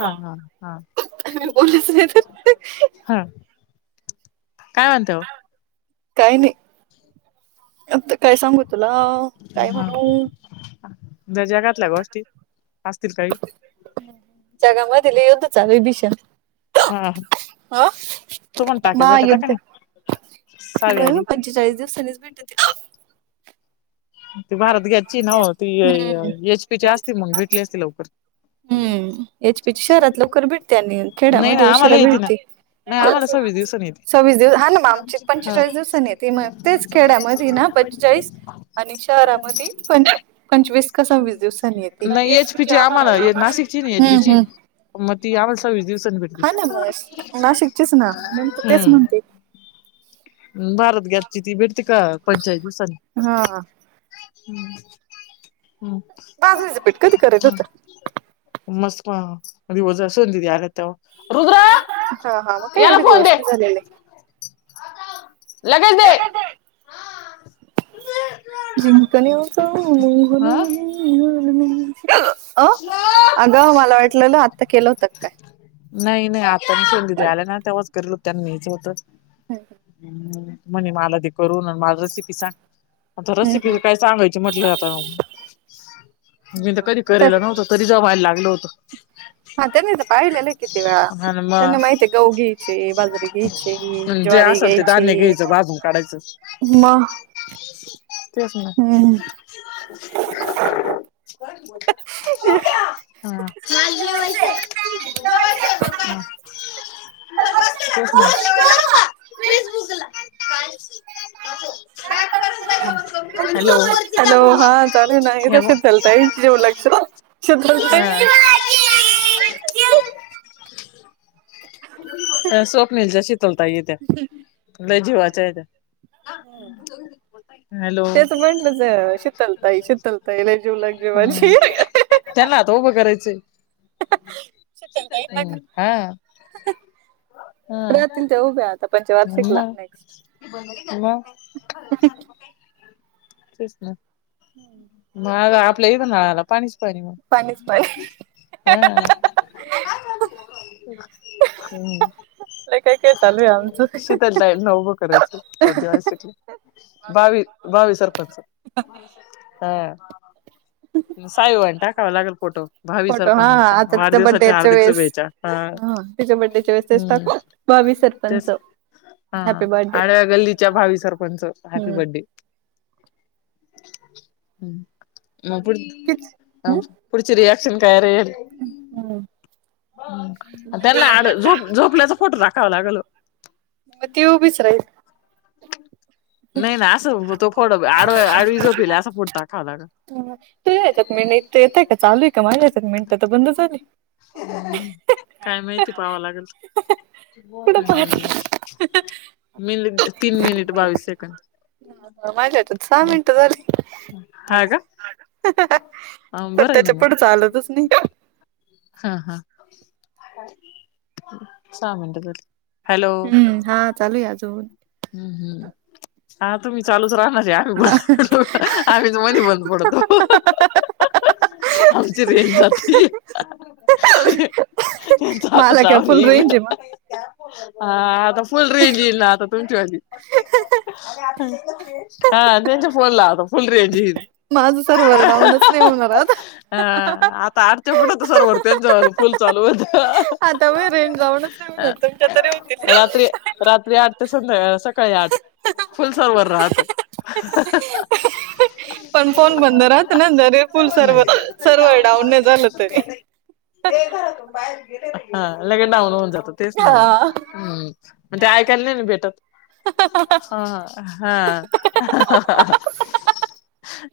हा हा हा मी बोललेच नाही तर हा काय म्हणतो? काय नाही, आता काय सांगू तुला काय म्हणा? ज्या जगातल्या गोष्टी, असतील काही. जगामध्येध चालयं [unintelligible] दिशा. हा तुम्हाला [unintelligible] क महायुद्ध नाही? सावी आली. पंचेचाळीस दिवसांनीच भेटते ती भारत गँस ची ना ती हम्म एचपी ची असती, मग भेटली असती लवकर. हम्म एचपीची शहरात लवकर भेटते आणि नाही ना खेड्यामध्ये आम्हाला, उशिरा येते ना. भेटते नाही आम्हाला, सव्वीस दिवस येती, सव्वीस दिवस हा ना मग म आमची पण पंचेचाळीस सव्वीस दिवसांनी दिवसानी येते मग येती, तेच [unintelligible] खेड्यामध्ये ना येत. [unintelligible] पंचेचाळीस. आणि शहरामध्ये पंच पंचवीस का ते सव्वीस दिवसांनी येते नाही, एच. पी आम्हाला ये नाशिक हम्म हम्म [unintelligible] हा ना म नाशिकचेच ना म्हणून, तेच म्हणते. [inaudible] भारतगँस ची भेटती का, पंचेचाळीस दिवसांनी? हा हम हम बाजरीचं पीठ कधी करेल होतं ह. [unintelligible] आल्यात तवा. हा हा मग काय एवढे, फोन दिवस दे नाही झालेले. लगे दे. हा जिंकण्याचा मोह हा नाही [unintelligible] अ ह अगं मला वाटलेलं आत्ता केलं होत, का काय? नाही नाही आता सदी आल्या ना तेव्हाच करल हो त्याना मच होतं. [unintelligible] म्हणे मला ते करून मला रेसिपी सांग. आता रेसिपी हम्म काय सांगायची म्हटलं आता मी तर कधी कयला नव्हतं. तरी ज व्हायला लागल होतं. हा त्यांनच पाहिलेला किती वेळा. आणि त्यांना मग माहित आहे गहू घ्यायचे बाजरे घ्यायचे ज्वारी घ्यायचे. घ्यायच बाजून काढायचं तेच ना. हम्म [unintelligible] श माल जेवायचंय जेवायचंय काय? [unintelligible] हॅलो हा चालू नाही तर हॅलो. हा. [unintelligible] त्या स्वप्नीलच्या शतल ताई येत्यात. [unintelligible] तेच म्हटलंच शीतलताई शीतलताईला लई जीवलग हम्म. जीवाची. त्यांना आता उभं करायचंय शीतलताई नका. हा [unintelligible] नेक्स्ट [unintelligible] ख्रिसमस. हम् नळाला पणीस पाणी हम् [unintelligible] लय काय काय चालू आमच. ना उभं करायचं बावी बावी सरपंच. हा सायबा वाणी टाकावा लागेल फोटो. भावी फोटो हा सरपंचा आता तिच्या वाढदिवसाच्या बड्डेच्या हार्दिक वेळेस शुभेच्छा हा तिच्या बडडेच्या वेळेस तेच हम्म टाकू. बावी सरपंच. तेच हा हॅपी बर्थडे आणिड्या गल्लीच्या भावी सरपंच हॅपी हम्म बडडे. [unintelligible] मग पुढ हम्म पुढची रियाक्शन काय राहील. हम्म त्यांनाड झोपण्याचा फोटो टाकावा लागेल. मग ती उभीच राहील. नाही नाही असं तो फड आड आडवी झोपीला असं फोटो टाकावं लागेल ना. तू यायच्यात मि येतय का चालू आहे का माझ्या यायच्यात मिनटं तर बंद झाली. काय माहिती पाहावा लागेल. [unintelligible] मिट तीन मनिट बावीस से ह माझ्यात सहा मिनटं झाली. हा का पण बरं आहे ना त्याच्या मग पुढचं आलंतच नाही. हा हा सहा मिन बर. हॅलो हम्म हा चालू आहे अजून हम्म हम्म. हा तुम्ही चालूच राहणार रे आम्ही बंद पडतो आम्हीच मध्ये बंद पडतो. आमची रेंज जाती. मला काय फुल रेंज आहे मग [unintelligible] हा आता फुल रेंज येल आता तुमच्या मा हा त्यांच फनला आत फुल रेज येळ माझं सर्व्हर डाऊनच नाही हा होणार आता आ [unintelligible] आता मी रेंज डाऊनच नाही [unintelligible] होणार तुमच्या तरी अ होतील. रात्री रात्री आठ तर संध्या सकाळी आठ फुल सरवर राहतं. पण फोन बंद राहतं ना जरे फुल सर्व सर्वर डाऊन नाही झालं तरी. हा लगे डाऊन होऊन जातं तेच ना मग हा. हम्म. मंग ते ऐकायला नाही ना भेटत. हा हा हा.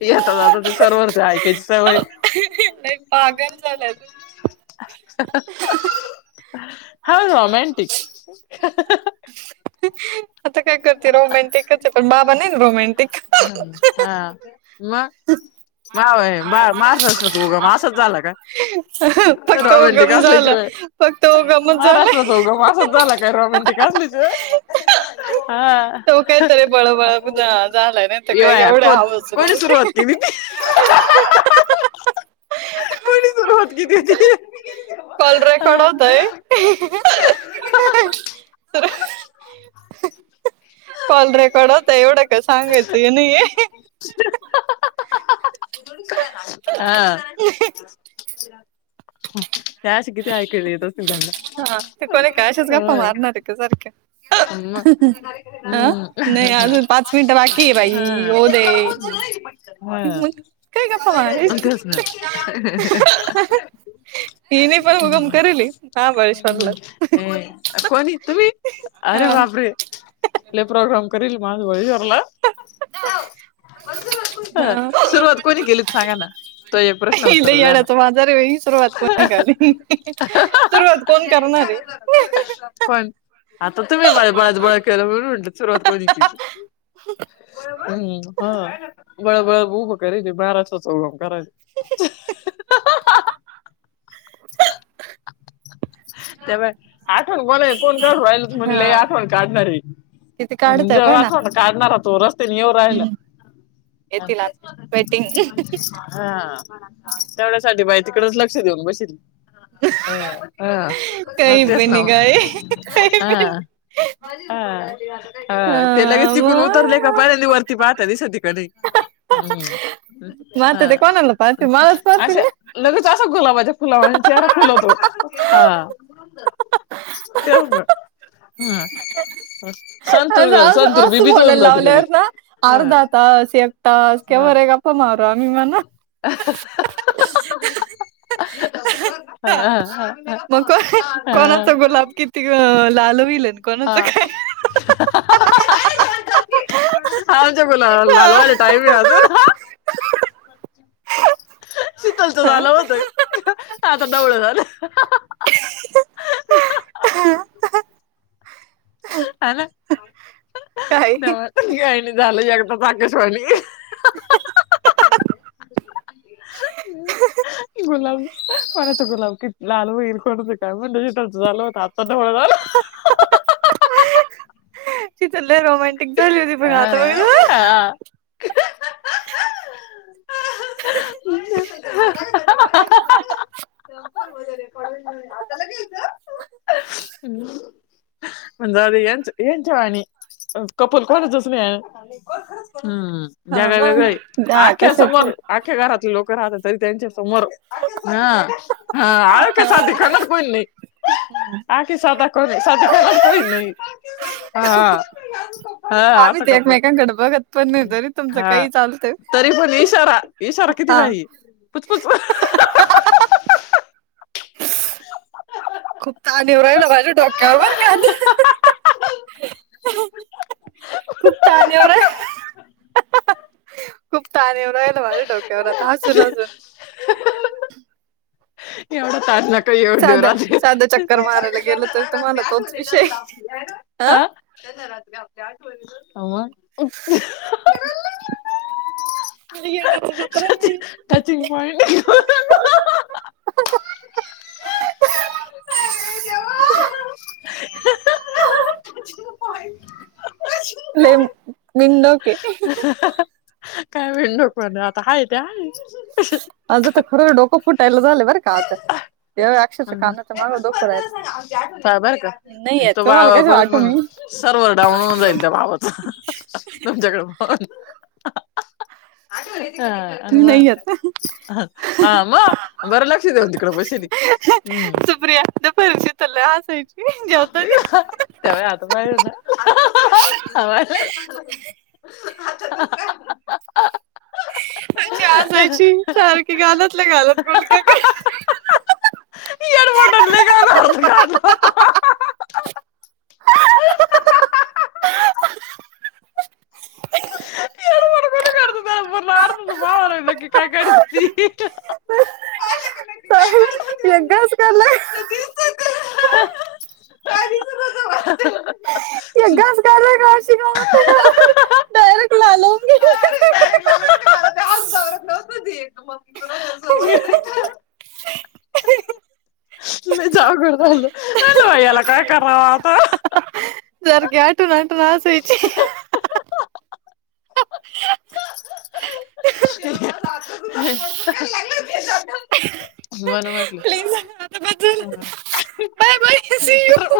येता जाता ते सर्वर ते आहे तेच सवय नाही पागल झालाय तुम्ही. हा रोमेंटिक आता काय करते रोमँटिकच आहे पण बाबा ना हां ना हा. [unintelligible] झाला का फक्त रोमँटिक उगम झाला असल्याशिवाय फक्त उगमच झालाय. महाराष्ट्राचा उगम असच झाला का का रोमँटिक असल्याशिवाय हा. तो काहीतरी बळबळ झालाय नाही तर ये काही वाया एवढे कोण हवच कोणी सुरुवात नव्हते. केली ती. कोणी सुरुवात केली ती कॉल रेकॉर्ड आं. होतय. [unintelligible] कॉल रेकॉर्ड होता एवढं का सांगायचं हे नाहीये. हा [unintelligible] हम्म. अशे किती ऐकलय येत असतील त्यांना हा ते कोणी काय अशाच गप्पा हा. मारणार आहे का सारख्या? मग अ उम्म नाही अजून पाच मिनिटं बाकी आहे बाई हा. होऊ दे. मग काय गप्पा हा मार तेच ना. हिने पण उगम करीली. कोणी तुम्ही हा अरे बापरे! लई प्रोग्राम करील माझं वळीवरला. हा हा सुरुवात कोणी केली सांगा ना तो येई प लई याड्याच माजार आहे वई सुरुवात कोणी काल्ली सुरुवात कोण करणारे. कोण आता तुम्ही मला बाज बार केला म्हणून म्हणलं सुरुवात कोणी की ती. ह हम्म हा बळा बळा बोब करली बारा सो चौगम कराय. त्यामुळे आठवण बोला फोन करू राहिलं म्हणलय हा आठवण काढणारी. किती पण काढताय पाय जेव्हा ना थोडं काढणार तो रस्तेने येऊ राहिला. हम्म [inaudible] हा येतील आता वेटिंग तेवढ्यासाठी बाई तिकडेच लक्ष देऊन बशील. आं आं कही पे तेच ना नाही ओ गये कही पे आं. आ आ ते लगे हा तिकून उतरले का मग पहलिनी वरती पाहता दिसती का नी. हम्म मग हा आता ते कोणाला पाहतील मलाच पाहतील असे ना लगेच असं गुलाबाच्या फुलावर चेहरा खुलतो हा. त्याव ना हा अ असं असं असं बोलायला लावल्यावर ना ह अर्धा तास एक टास के बर आहे का महारानी म्हणा अ हा मग को कोणाचा गुलाब अ किती लाल होईले? कोणाचं काय आमच्या गुलाबाला लाल व्हायले टाईम आहे अजून. शीतलचा हा झालं होतय. [inaudible] हे ना काय काय नाही झालं एकदा आकाशवाणी [inaudible] गुलाम कुणाच गुलाम किती लाल वहील कोणाच काय म्हणज झाल होत आता ढवळ झाल. तिथ लय रोमांटिक झाली होती पण आता बघितल [unintelligible] हा हा [inaudible] [inaudible] [unintelligible] जाऊदे. जाऊदे येनचीवाणी. कपल कोणाचच नाही. हम् हा जगा मग वेगळ हा आख्या कशाच समोर आख्या घरातले लोक राहतात तरी त्यांच्या समोर. ह हा, [unintelligible] खाणार कोण नाही. [unintelligible] हा आम्ही असं ते कपल, एकमेकांकडे बघत पण नाही तरी तुमचं हा काही चालतंय तरी पण इशारा इशारा किती हा भारीय पुछपच. खूप ताण येऊ राहिला माझ्या डोक्यावर बर का खूप तााण येऊ राहिला. खूप ताान येऊ राहिलं माझ्या डोक्यावर आता हसून हसून. [inaudible] एवढा ताण नका येऊ देऊ साधा रात्री साधा चक्कर मारायला गेलं तर तुम्हाला तोच विषय ह हा ह मग [inaudible] टचि टचिंग पॉइंट घेऊन आला टचिंग लय पॉइंट... बिनडोक आहे [inaudible] काय बिनडोक म्हणे आता हाय ते हाय. माझं तर पूर डोकं फुटायला झालं बरं का आता. ते अक्षरशः कानाच मग दुखू राहील. पहा बर का नाहीय तो तुम्हाला बाबा कस परत वाटू मग मी सर्व्हर डाऊन होऊन जाईल त्या बाबाच तुमच्याकडून [unintelligible] ह नाही येत अन् ह म बर लक्षदेउन तिकड बसेल हे [unintelligible] सुप्रिया लय हासायचीजेवतानी नी [inaudible] आ आशी हासायची सारखी गालतल्या गालत गुलक्या का [inaudible] [inaudible] इन ऑडिबल [inaudible] [inaudible] एक घास खाला कि [unintelligible] डायरेक्ट ला लवंगी म [unintelligible] [unintelligible] लय अवघड झाल. म्हणल बई याला काय करावा आता. सारखी आठून आठून हासायची. मण म्हटलं. प्लीज आता बस झालं [unintelligible] बाय बाय सी यू